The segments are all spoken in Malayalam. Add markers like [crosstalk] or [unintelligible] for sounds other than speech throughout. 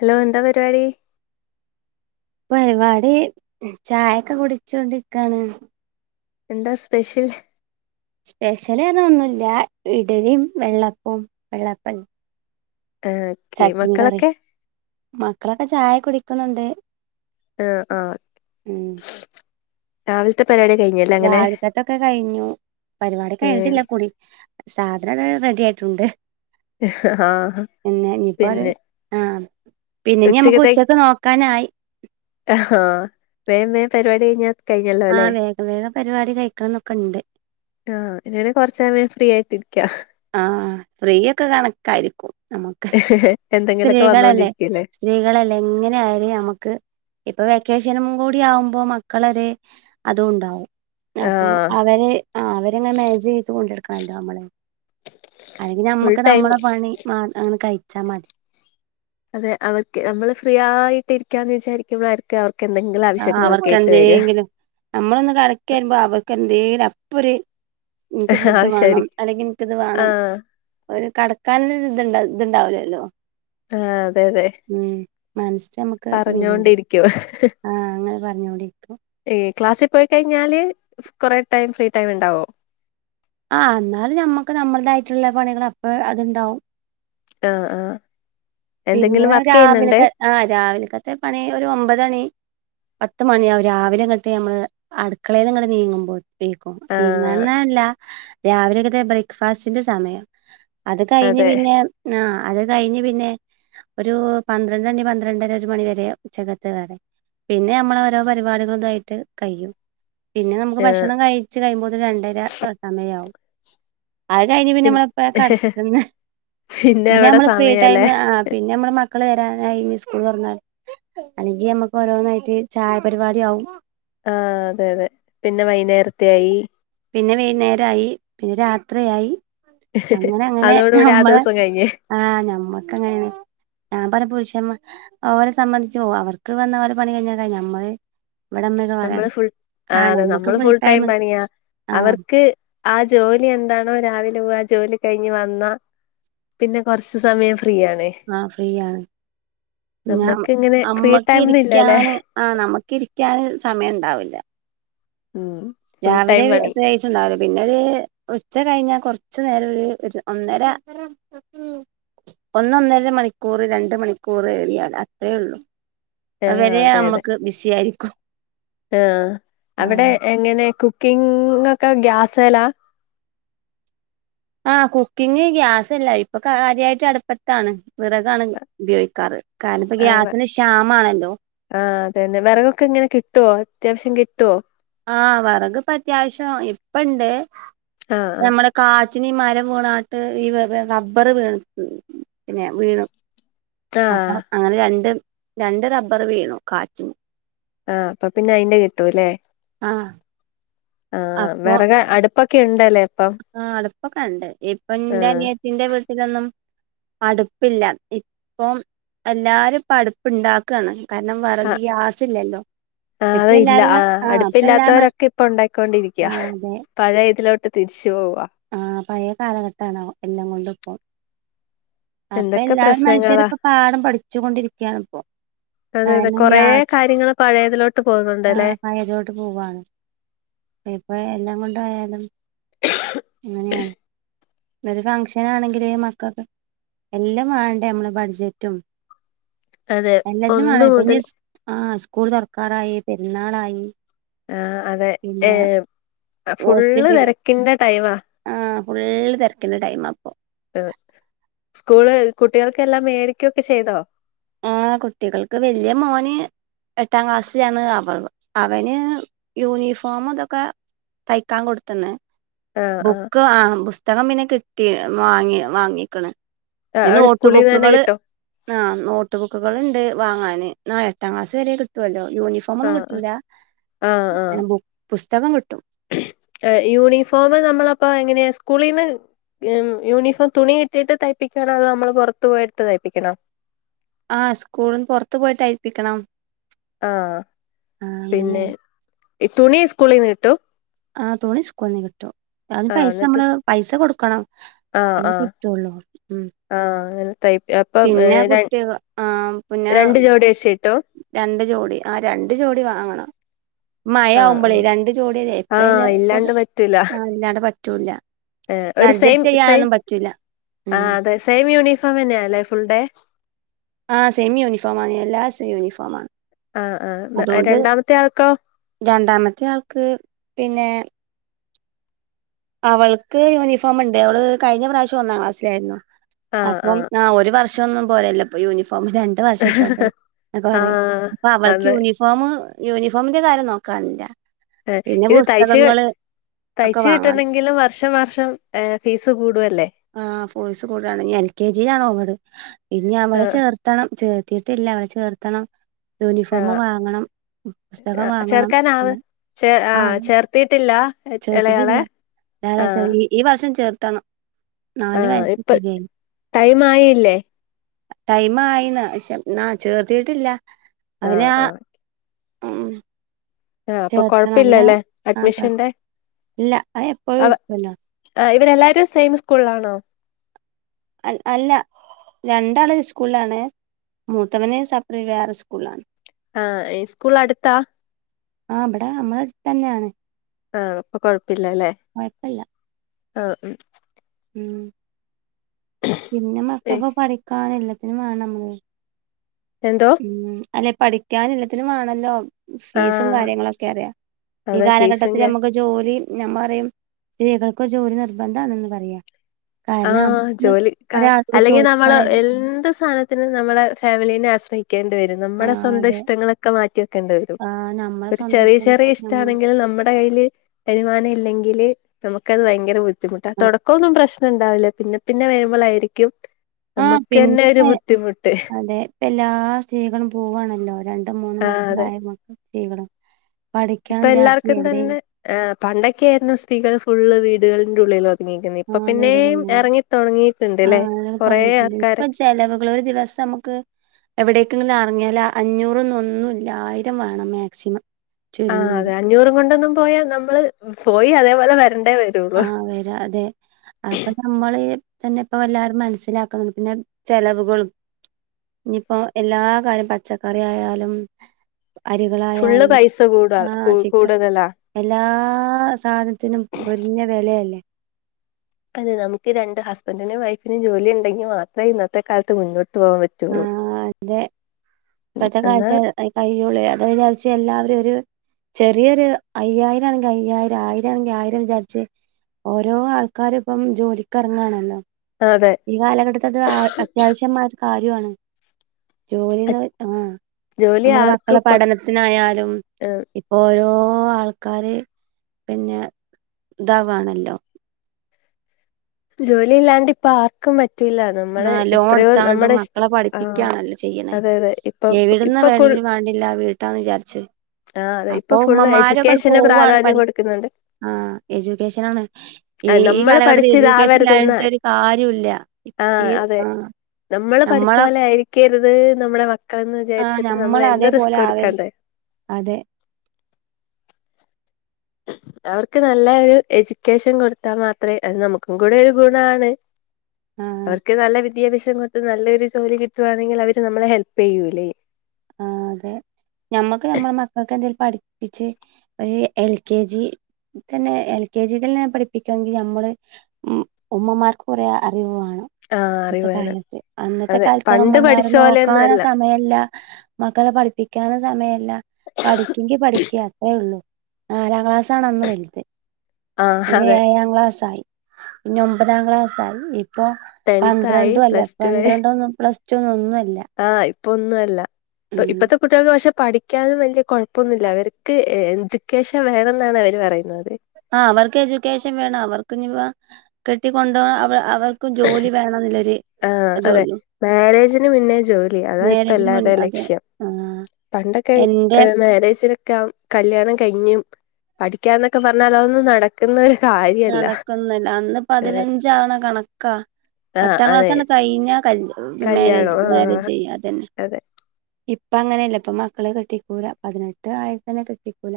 ഹലോ എന്താ പരിപാടി പരിപാടി ചായൊക്കെ കുട്‌ച്ചോണ്ടിരിക്കാണ് എന്താ സ്പെഷ്യൽ സ്പെഷ്യല് പറന്നാ ഒന്നുല്ല ഇടലിം വെള്ളപ്പും വെള്ളപ്പണ്ട് ആഹ് ചട്ട്നി കറിം. മക്കളൊക്കെ ചായ കുടിക്ക്നുണ്ട് ഏഹ് ആഹ് രാവിൽത്തെ പരിപാടിയൊക്കെ കഴിഞ്ഞ്ല്ലെ അങ്ങനെ ഫുടൊക്കെ കഴിഞ്ഞു, പരിപാടി ഏ, കഴിഞ്ഞിട്ടില്ല കുടി സാധനം അവടെ റെഡിയായിട്ടുണ്ട് ആ പിന്നെ ഇഞ്ഞ്പ്പത് പിന്നെ ആഹ് പിന്നെ ഞമ്മക്ക് ഉച്ചക്ക് നോക്കാനായി ആഹ് വേം വേം പരിവാടി കയ്ഞ്ഞാ ആഹ് വേഗം വേഗം പരിപാടി കഴിക്കണന്നൊക്കെണ്ട് ആഹ് അങ്ങനെ കൊറച്ചേരം ഫ്രീ ആയിട്ടിരിക്ക്യാ ആഹ് ഫ്രീ ഒക്കെ കണക്കായിരിക്കും നമുക്ക് എന്തെങ്കിലൊക്കെ സ്ത്രീകളല്ലേ വന്നോണ്ടിരിക്കല്ലേ സ്ത്രീകളല്ലെ എങ്ങനെ ആയാലും ഞമ്മക്ക് ഇപ്പം വെക്കേഷനും കൂടി ആവുമ്പോ മക്കളൊര് അതും ഇണ്ടാവും ആ അപ്പൊ അവരെ ആഹ് അവരെങ്ങനെ മേജെയ്ത് കൊണ്ടടക്കണല്ലോ നമ്മള് അയ്ന് ഫുൾ ഞമ്മക്ക് ടൈം നമ്മുടെ പണി മാ അങ്ങനെ കയ്ച്ചാ മതി അതെ അവര്ക്ക് നമ്മള് ഫ്രീ ആയിട്ടിരിക്കാന്ന് വിചാരിക്കുമ്പളായി ക്കും അവർക്കെന്തെങ്കിലും ആ അവർക്ക് ആവശ്യങ്ങളക്കായിട്ട് വരാ എന്തെങ്കിലും നമ്മളൊന്ന് കടക്കേരുമ്പോ അവക്ക് എന്തേലും അപ്പൊര് ഇൻക്ക് ഫുഡ് വേണം ആവശ്യമായിരിക്കും അല്ലെങ്കി ഇൻക്ക് ഇത് ആ വേണം ഒര് കട്ക്കാനഞ്ഞെ ഒര് ഇത് ഇത്ണ്ടാവൂലല്ലോ ആ അതെ അതെ ഹ്മ്മ് മൻസമ്മക്ക് അപ്പ വരും ക്ക്യോ [inaudible] ആ അങ്ങനെ പറഞ്ഞോണ്ടിരിക്കും ഈ ക്ലാസ്സി പോയി കയ്ഞ്ഞാല് കൊറെ ടൈം ഫ്രീ ടൈംമ്ണ്ടാവോ ആഹ് ഇന്നാലും ഞമ്മക്ക് നമ്മൾതായിട്ട്ള്ള പണികള് അപ്പ അത്ണ്ടാവും ആഹ് ആഹ് എന്തെങ്കിലും വർക്കെയ്യ്ന്ന്ണ്ട് ആഹ് രാവിൽക്കത്തെ പണി ഒരു ഒമ്പതണി പത്ത് മണി ആവും രാവിലെ ങ്ങട്ട് ഞമ്മള് അടുക്കളേന്ന്ങ്ങട്ട് നീങ്ങുമ്പോല് ൻക്കും ആഹ് പിന്നൊന്നല്ല രാവിലൊക്കെത്തെ ബ്രേക്ക്ഫാസ്റ്റിന്റെ സമയം അത് കയ്ഞ് അതെ പിന്നെ ആഹ് അത് കയ്ഞ്ഞ് പിന്നെ ഒരു പന്ത്രണ്ടണി പന്ത്രണ്ടര ഒരു മണി വരെ ഉച്ചക്കത്തെ വേറെ പിന്നെ മ്മള് ഓരോ പരിപാടികളു തായിട്ട് കയ്യും പിന്നെ നമുക്ക് ആഹ് ഭക്ഷണം കയ്ച്ച് കഴിയുമ്പോത്തിന് രണ്ടര ക്കെ സമയാവും അത് കഴിഞ്ഞ് പിന്നെ പിൻ നമ്മള് എപ്പഴാ കട്‌ക്ക്ന്നെ പിന്നെ അവിടെ നമ്മള് ഫ്രീ സമയല്ലേ ടൈമ് ആഹ് പിന്നെ മ്മള് മക്കള് വരാനായി സ്കൂൾ തോർന്നാല് അല്ലെങ്കി മ്മക്ക് ഓരോന്നായിട്ട് ചായപരിപാടി ആവും ആഹ് അതെ അതെ പിന്നെ വൈന്നേരത്തെ ആയി പിന്നെ വൈന്നേരായി പിന്നെ രാത്രിയായി അങ്ങനെ അങ്ങനെ അതോടുകൂടി ആ നമ്മളെ ദിവസം കഴിഞ്ഞ് ആഹ് നമ്മക്കങ്ങനെ ഞാം പറ്ഞ്ഞ പുരുഷമ്മാര് ഓരെ സംബന്ധിച്ച് അവർക്ക് വന്ന ഓലെ പണി കയ്ഞ്ഞാ കയ്ഞ് ഞമ്മള് നമ്മള് ഇവിടെമ്മക്കെപറയാണ് ഫുൾ ആഹ് അതെ ഞമ്മക്ക് നമ്മള് പണി ഫുൾ ടൈം പണിയ അവർക്ക് ക്ക് ആ ജോലി എന്താണോ രാവിലെ പോവ ആ ജോലി കയ്ഞ്ഞ് വന്നാ പിന്നെ കൊറ്ച്ച് സമയം ഫ്രീ ആണ് ആഹ്‌ ഫ്രീയാണ് ഞ നമ്മക്ക് ഇങ്ങനെ ഫ്രീ അമ്മക്ക് ടൈംന്ന് ഇല്ലല്ലേ ഇരിക്കാന് ആഹ്‌ നമക്കിരിക്കാന് സമയണ്ടാവില്ല ഉം ഫുൾ ടൈം രവിലെ പണി ബേ ണ്ടാവൂല പിന്നൊരു ഉച്ച കയ്ഞാ കൊർച്ചു നേരൊരു ഒന്നര ഒന്നൊന്നര മണിക്കൂറ് രണ്ട് മണിക്കൂറേറിയാ അത്രയേള്ളൂ ആഹ് അത്വരെ അതെ അതെ അമ്മക്ക് ബിസിയായിരിക്കും ആഹ് അവിടെ എങ്ങനെ കുക്കിംങ്ങൊക്കെ ഗ്യാസേലാ ആഹ് കുക്കിങ് ഗ്യാസില്ല ഇപ്പൊ കാര്യായിട്ട് അടുപ്പത്താണ് വിറകാണ് ഉപയോഗിക്കാറ് കാരണപ്പൊ ആഹ് ഗ്യാസിന് ക്ഷാമാണല്ലോ ആഹ് അതന്നെ വെറകൊക്കെങ്ങനെ കിട്ടുവോ അത്യാവ്ശ്യം കിട്ടുവോ ആഹ് വെറക്പ്പത്യാവശ്യം ഇപ്പണ്ട് ആഹ് ആഹ് നമ്മടെ കാറ്റിനീ മരം വീണാണ്ട് ഈ റബ്ബറ് വീണക്കും പിന്നെ വീണു അപ്പൊ ആഹ് അങ്ങനെ രണ്ട് രണ്ട് റബ്ബറ് വീണു കാറ്റിന് ആഹ് അപ്പൊ പിന്നയ്ന്റെ കിട്ടൂല്ലേ ആഹ് ആഹ് അപ്പൊ വിറക് അടു പ്പൊക്കെയിണ്ടല്ലേ ആഹ് അടുപ്പൊക്കെണ്ട് ഇപ്പൊ ആഹ് ന്റനി ത്തിന്റെ വീട്ടിലൊന്നും അടുപ്പില്ല ഇപ്പം എല്ലാരുപ്പടു പ്പ് ണ്ടാക്കാണ് കാരണം വറക് ആഹ് ഗ്യാസില്ലല്ലോ ആഹ് അത് ഇല്ല ആഹ് എല്ലാ മ- അടുപ്പില്ലാത്തോരൊക്കിപ്പൊ ണ്ടാക്കിക്കൊണ്ടിരിക്കാ ആ പഴയതിലോട്ട് തിരിച്ചു പോവാ ആഹ് പഴയ കാലഘട്ടാണ് എല്ലാം കൊണ്ടും ഇപ്പം എന്തൊക്കെ അപ്പൊല്ലാവരു പ്രശ്നങ്ങളാ മനുഷ്യരിപ്പ പാഠം പഠിച്ചുകൊണ്ടിരിക്കാണിപ്പൊ അതെയതെ കൊറേ കാര്യങ്ങള് പഴയതിലോട്ട് ആ പോകുന്നുണ്ടല്ലേ പഴയതോട്ട് പോവാണ് ഇപ്പ എല്ലാം കൊണ്ടായാലും എങ്ങനെയാണ് ഒരു ഫംഗ്ഷനാണെങ്കില് മക്കള്ക്ക് എല്ലും വാണ്ടേ അമ്മളെ ബഡ്ജറ്റും അതെ എല്ലത്തിനും ഒന്ന് വാണം മുതൽ ഇപ്പഞ്ഞ് സ് ആഹ് സ്കൂൾ തൊർക്കാറായി പെര്ന്നാളായി ആഹ് അതെ ഏഹ് ഫുള്ള് ഹോസ്പിറ്റൽ തെരക്കിന്റെ ടൈമാ ആഹ് ഫുള്ള് തെരക്കിൻ്റെ ടൈമാപ്പൊ ഏഹ് സ്കൂള് കുട്ടിയള്ക്കെല്ലാം മേടിക്ക്യൊക്കെ ചെയ്തോ ആഹ് കുട്ടികൾക്ക് വെല്ല്യ മോന് എട്ടാ ക്ലാസ്സിലാന്ന് അവള് അവന് യൂനീഫോമും ഇതൊക്കെ തയ്ക്കാൻ കൊട്ത്ത്ന്ന് ബുക്ക് ആഹ് പുസ്തകം പിന്നെ കിട്ടി വാങ്ങി വാങ്ങിക്ക്‌ണ് ആഹ് ഈ അവിടെ നോട്ട് സ്കൂളീന്ന് തന്നെ ബുക്ക്കള് കിട്ടോ? ആഹ് നോട്ട് ബുക്കുകള്ണ്ട് വാങ്ങാന് ന്നാ എട്ടാ ക്ലാസ് വരെ കിട്ടോല്ലോ യൂണി ഫോമൊന്നും ആഹ് ആഹ് കിട്ടൂല ആഹ് ആഹ് ഏഹ് പു പുസ്തകം കിട്ടും ഏഹ് യൂണിഫോമ് നമ്മള് അപ്പോ എങ്ങനെയാ സ്കൂളീന്ന് ഉം യൂണിഫോം തുണി കിട്ടീട്ട് തയ്പ്പിക്കാണോ അതോ അമ്മള് പൊറത്ത് പോയിട്ത്ത് തയ്പ്പിക്കണോ ആഹ് സ്കൂള്ന്ന് പൊറത്ത് പോയി തയ്പ്പിക്കണം ആഹ് ആ പിന്നെ അങ്ങനെയാണ് ഈ തുണി സ്കൂളിന്ന് കിട്ടും ആഹ് തുണി സ്കൂളിന്ന് കി ട്ടും ആദ്യം ആഹ് പൈസ എന്നിട്ട് അമ്മള് പൈസ കൊടുക്കണം ആഹ് അല്ലെങ്കി ആഹ് കിട്ടൊള്ളു ഉം ആഹ് അങ്ങനെ തയ് അപ്പം പിന്നെ ഏഹ് ര കുട്ടിക ആ പിന്നെ രണ്ട് ജോഡി വെച്ച് കിട്ടും രണ്ട് ജോഡി ആഹ് രണ്ട് ജോഡി വാങ്ങണം ആഹ് മഴയാവുമ്പളേ ആഹ് രണ്ട് ജോഡില്ലേ ഇപ്പയെല്ല ആഹ് ഇപ്പത് ഇല്ലാണ്ട് പറ്റൂല ആഹ് ഇല്ലാണ്ടെ പറ്റൂല ഏഹ് ഒരു സെയിം സെയിം ഉം ആഹ് അതെ സെയിം യൂനിഫോമെന്നാല്ലേ ഫുൾ ഡേ ആഹ് സെയിം യൂനിഫോമാണ് എല്ലാസും യൂനിഫോമാ ആഹ് ആഹ് മേ ഏഹ് രണ്ടാമത്തെയാൾക്കോ രണ്ടാമത്തെയാൾക്ക് പിന്നെ അവൾക്ക് യൂനിഫോമ്ണ്ട് അവള് കഴിഞ്ഞ പ്രാവശ്യം ഒന്നാം ക്ലാസ്സിലാരുന്നു അപ്പം ആഹ് ഒരു വർഷൊന്നും പോരല്ലോ ഇപ്പം യൂനിഫോമ് ര ണ്ട് വർഷം ഇട്ടോട്ടെ ആഹ് അപ്പം പറിയും അപ്പം അവൾക്ക് അതെ യൂനി ഫോമ് യൂനിഫോമിന്റെ കാര്യം നോക്കാന്ല്ലാ ഏഹ് ഇത് തയ്ച്ച് ഒക്കെ വാങ്ങാൻ തയ്ച്ച്ട്ടെണങ്കിലും വർഷം വർഷം ഏഹ് ഫീസ് കൂടുവല്ലേ ആഹ് ഫോയ്സ് കൂടാണ് ഇഞ്ഞ് എൽ കെ ജി ലാണ് ഓവർ ഇനി ഞാൻ പറിയാ ആഹ് ചേർ ത്തണം ചേർത്തിട്ടില്ല അവളെ ചേർത്തണം യൂനിഫോമ് ആഹ് വാങ്ങണം ഉം പുസ്തകം വാങ്ങണം ഇല്ല ചേർ ആഹ് ചേർത്തിട്ടില്ല ഏഹ് എളയാളെ ആഹ് ത്താച്ചാല് ഈ ഈ വർഷം ചേർത്തണം നാല് ആഹ് വയസ്സ് ഇപ്പെ ടൈമായില്ലേ ഏഹ് ടൈമായിന്ന് പക്ഷേന്നാ ചേർത്തീട്ടില്ല അവന് ആഹ് ആ ആഹ് ഉം ആഹ് അപ്പൊ ചേർത്തണം പിന്നെ കൊഴപ്പില്ലല്ലേ ആഹ് കൊഴ അഡ്മിഷന്റെ ഇല്ലാ അഹ് എപ്പഴും അവ എട്ക്കുവല്ലോ ആഹ് ഇവരെല്ലാരും സെയിം സ്കൂള്ലാണോ അൽ അല്ല രണ്ടാള് സ്കൂള്ലാണ് മൂത്തവന് സപ്പറേറ്റ് വേറെ സ്കൂള്ലാണ് ആഹ് ഏഹ് സ്കൂള് അട്ത്താ ആഹ് ഇബടെ അമ്മളെ അട്ത്തന്ന്യാണ് ആഹ് അപ്പൊ കൊഴപ്പയില്ലാല്ലേ കൊഴപ്പല്ല ആഹ് ഉം പിന്നെ ഏ, മക്കക്ക് പഠിക്കാന് എല്ലത്തിനും വേണം [unintelligible] എന്തോ? ഉം അല്ലെ പഠിക്കാനും എല്ലാത്തിനും വേണല്ലോ ഫീസും ആഹ് കാര്യങ്ങളൊക്കെ അറിയാം ഈ അതെ ഫീസും കാ കാലഘട്ടത്തിലമ്മക്ക് ജോലി ഞാൻ പറയാ സ്ത്രീകൾക്ക് ഒര് ജോലി നിർബന്ധാണെന്ന് പറയാ കാരണം ആഹ് നമുക്ക് ജോലിക്കാ ഒരാളോട് അല്ലെങ്കിൽ നമ്മള് ചോദിക്കുവാണേലും എന്ത് സാന ത്തിനും നമ്മളെ ഫാമിലിനെ ആശ്രയിക്കേണ്ടി വരും ആ നമ്മടെ സ്വന്തം അതെ ഇഷ്ടങ്ങളൊക്കെ മാറ്റി ക്കെണ്ടി വരും ആ നമ്മളെ ഒരു സ്വന്തം ചെറിയ ചെറിയ ഇഷ്ടങ്ങൾക്കൊക്കെ നമ്മള് ഇഷ്ടണെങ്കിൽ നമ്മടെ കൈയില് വരുമാന ഇല്ലെങ്കില് നമുക്കത് ഭയങ്കര ബുദ്ധിമുട്ടാ ആ തൊടക്കൊന്നു പ്രശ് ഉണ്ടാവില്ലാ പിന്നെ പിന്നെ വരുമ്പളായിരിക്കും ആ, നമ്മുക്കന്നെ ഒരു ബുദ്ധിമുട്ട് ഇപ്പെല്ലാ സ്ത്രീകളും പോവാണല്ലോ രണ്ട് രണ്ടും മൂന്നും ആഹ് അതെ മക്കളായ [unintelligible] സ്ത്രീകളും പഠിക്കാന്ന് ഇപ്പൊ വിചാരിച്ച് എല്ലാർക്കും എവിടെ തന്നെ ആഹ് പണ്ടൊക്കെ ആയിരുന്നു സ്ത്രീകള് ഫുള്ള് വീടുകളിന്റെയുള്ളിലൊത് ണീക്കുന്നെ ആ ഇപ്പൊ പിന്നേം വീടുകളിൽ എറങ്ങിത്തൊടങ്ങിയിട്ട്ണ്ട്ല്ലേ കൊറേ ആൾക്കാര് ചെലവുകള് ഒരു ദിവസം നമക്ക് എവിടേക്കെങ്ക് ഒന്നെറെങ്ങിയാല് അഞ്ഞൂറ് ഒന്നും ഒന്നുല്ലാ ആയിരം വേണം മാക്സിമം ആഹ് അതെ ചുരുങ്ങിയത് അഞ്ഞൂറും കൊണ്ടൊന്നും പോയാ നമ്മള് പോയി അതേപോലെ വരേണ്ടേ വരും ആഹ് വെരാ അതെ അപ്പ നമ്മ നമ്മള് തന്നെ ഇപ്പ എല്ലാരും മനസ്സിലാക്കുന്നത് പിന്നെ ചെലവുകളും ഇഞ്ഞിയിപ്പോ എല്ലാകാര്യം പച്ചക്കറിയായാലും ഫുള്ള് അരികളായാലും പൈസ കൂടാ കൂ ആഹ് ചിക്കൻ കൂടുതലാ. എല്ലാ സാനത്തിനും പൊരിഞ്ഞ വെലയല്ലേ അതെ നമുക്ക് രണ്ട് ഹസ്ബൻഡിനും വൈഫിനും ജോലി ഉണ്ടെങ്കി മാത്രേ ഇന്നത്തെ കാലത്ത് മുന്നോട്ട് പോവാൻ പറ്റൊള്ളൂ ഇപ്പഴ്ത്തെ കാലത്തെ അ കയ്യോളെ അത് വിചാരിച്ച് എല്ലാവരും ഒര് ചെറിയൊരു അയ്യായിരാണെങ്കി അയ്യായിരം ആയിരം ആണെങ്കി ആയിരം വിചാരിച്ച് ഓരോ ആൾക്കാരു ഇപ്പം ജോലിക്കെറങ്ങാണല്ലോ ആഹ് അതെ ഈ കാലഘട്ടത്ത് അത് അ അത്യാവശ്യമായൊരു കാര്യോ ആണ് ജോലീന്ന് അ- പറ ആഹ് ജോലി നമ്മള ആർക്കും മക്കളെ ഇപ്പം പഠനത്തിനായാലും ഏഹ് ഇപ്പൊ ഓരോ ആൾക്കാര് പിന്നെ ഇതാവാണല്ലോ ജോലി ഇല്ലാണ്ട് ഇപ്പ ആർക്കും പറ്റില്ലാത് ആഹ് ലോൺ എടുത്താണ്ടും മക്കളെ ആഹ് പഠിപ്പിക്കാണല്ലോ ചെയ്യണെ അതെ അതെ ഇപ്പൊ എവിടുന്ന് ഇപ്പൊ കുൾ വേണെങ്കിലും വേണ്ടില്ലാ വീട് ട്ടാന്ന് വിചാരിച്ച് ആഹ് അതെ ഇപ്പൊ അപ്പൊ ഫുള്ള് ഉമ്മമാരൊക്കെട് എഡ്യൂക്കേഷന് പോവാണ് പ്രാധാന്യം പടി കൊടുക്കുന്നുണ്ട്. ആഹ് എജ്യൂക്കേഷനാണ് ആ, ഈ ഈ നമ്മള് കാലഘട്ടത്തി എജ്യൂക്കേഷൻ പഠിച്ചിതാവരുതെന്ന് ഇല്ലാഞ്ഞിട്ട് ഒരു കാര്യോല്ലാ ആഹ് അതെ നമ്മള് പഠിച്ച നമ്മളെ പോലെ ആയിരിക്കരുത് നമ്മടെ മക് മക്കളെന്ന് ആഹ് വിചാരിച്ചിട്ട് നമ്മള് എന്ത് നമ്മളതേപോലെ റിസ്കും എടുക്കാൻ ആവരുത് തയാ അതെ അവർക്ക് നല്ല ഒരു എഡ്യൂക്കേഷൻ കൊടുത്താ മാത്രേ അത് നമക്ക് ക്കും കൂടെ ഒരു ഗുണാണ് ആഹ് അവർക്ക് നല്ല വിദ് വിദ്യാഭ്യാസം കൊട്ത്ത് നല്ലൊരു ജോലി കിട്ടുവാണെങ്കി അവര് നമ്മളെ ഹെൽപ്പ് ചെയ്യൂല്ലേ ആഹ് അതെ ഞമ്മക്ക് ഞമ്മടെ മക്കക്ക് എന്തെലും പഠിപ്പിച്ച് ഒരു എൽ കെ ജി തന്നെ എൽ കെ ജിലെന്നെ പഠിപ്പിക്കണെങ്കി ഞമ്മള് ഉം ഉമ്മമാർക്ക് കൊറേ അറിവാണ് ആ ഇന്നത്തെ അറിവാണ് കാലത്ത് അന്നത്തെ അതെ പണ്ട് കാലത്ത്മ്മമാര് പഠിച്ച നോക്കാനോ പോലെയൊന്നുംല്ല സമയല്ല മക്കളെ പഠിപ്പിക്കാനു സമയല്ല പഠിക്കങ്കി പഠിക്ക അത്രേ ഉള്ളൂ നാലാം ക്ലാസ് ആണ് അന്ന് വൽത് ആ പിന്നെ അതെ ഏഴാം ക്ലാസ് ആയി പിന്നെ ഒമ്പതാം ക്ലാസ്സ ആയി ഇപ്പൊ ടെൻത്ത് ആയി പന്ത്രണ്ടും അല്ല പ്ലസ് പന്ത്രണ്ട ഒന്നും പ്ലസ് റ്റൊന്നു ഒന്നു അല്ല ആഹ് ഇപ്പൊന്നും അല്ല ഇപ്പ ഇപ്പത്തെ കുട്ടിയാൾക്ക് പക്ഷെ പഠി ക്കാനും വലിയ കുഴപ്പൊന്നുല്ല അവർക്ക് എജ്യുക്കേഷൻ വേണെന്നാണ് അവര് പറയുന്നത് ആ അവർക്ക് എജ്യുക്കേഷൻ വേണം അവർക്ക് നിപ്പൊ കെട്ടിക്കൊണ്ടോണം അപ്പ അവർ ക്കും ജോലി വേണം ന്ന്ല്ലൊര് ആഹ് അതെ മാരേജിന് മുന്നേ ജോലി അതാ ഇപ്പ മാരേജിന് എല്ലാര്തെ മുന്നേ അതെ ലക്ഷ്യം ആ പണ്ടൊക്കെ എന്റെ ഏഹ് മാരേജിനൊക്കെ കല്യാണം കഴിഞ്ഞും പഠിക്കാ എന്നൊക്കെ പറഞ്ഞാൽ അതൊന്ന് നട ക്കുന്ന ഒരു കാര്യല്ല ഏഹ് ചാണ കണ ക്ക ആഹ് പത്താം അതെ ക്ലാസാണ് കഴിഞ്ഞ കല് കല്യാണം മാരേജ് മാരേജ് ആഹ് ചെയ്യ അതന്നെ അതെ ഇ ഇപ്പ അങ്ങനെയല്ല ഇപ്പ മക്കളെ കെട്ടിക്കൂല പതിനെട്ട് ആയ തന്നെ കെട്ടിക്കൂല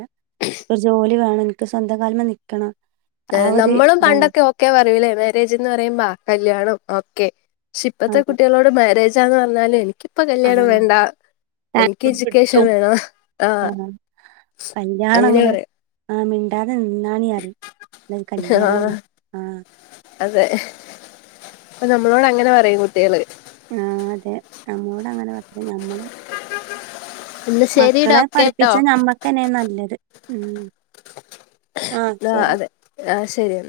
ഒരു ജോലി വേണം സ്വന്തം കാലിമ്മേ നിക്കണം ദേ ആ ഒരു നമ്മളും ഇതാണ് പണ്ടൊക്കെ ക്കെ പറയൂലേ മാരേജ് എന്ന് പറയുമ്പ ആഹ് കല്യാണം ഓക്കെ പക്ഷെ ഇപ്പഴത്തെ ആഹ് കുട്ടിയാളോട് പ്പ മാരേജാന്ന് പറഞ്ഞാല് എനിക്കിപ്പ കല്യാണം വേണ്ട എനിക്ക് ആഹ് എജ്യൂക്കേഷൻ കിട്ടും വേണ് ആ ആഹ് അങ്ങനെ കല്യാണങ്ങള് പറയാ ആഹ് മിണ്ടാതെ നിന്നാണീ അറിം [unintelligible] കല്യാണം ആഹ് ആ അതെ ഇപ്പൊ നമ്മളോട് അങ്ങനെ പറയും കുട്ടിയാള് അതെ നമ്മോട് അങ്ങനെ പറഞ്ഞ നമ്മളും എന്നാ ശരിടാ മക്കളെ ഓക്കെ ട്ടോ പഠിപ്പിച്ചാ നമ്മക്കന്നെ നല്ലത് ഉം ആഹ് അതെ ആഹ് ശരിയ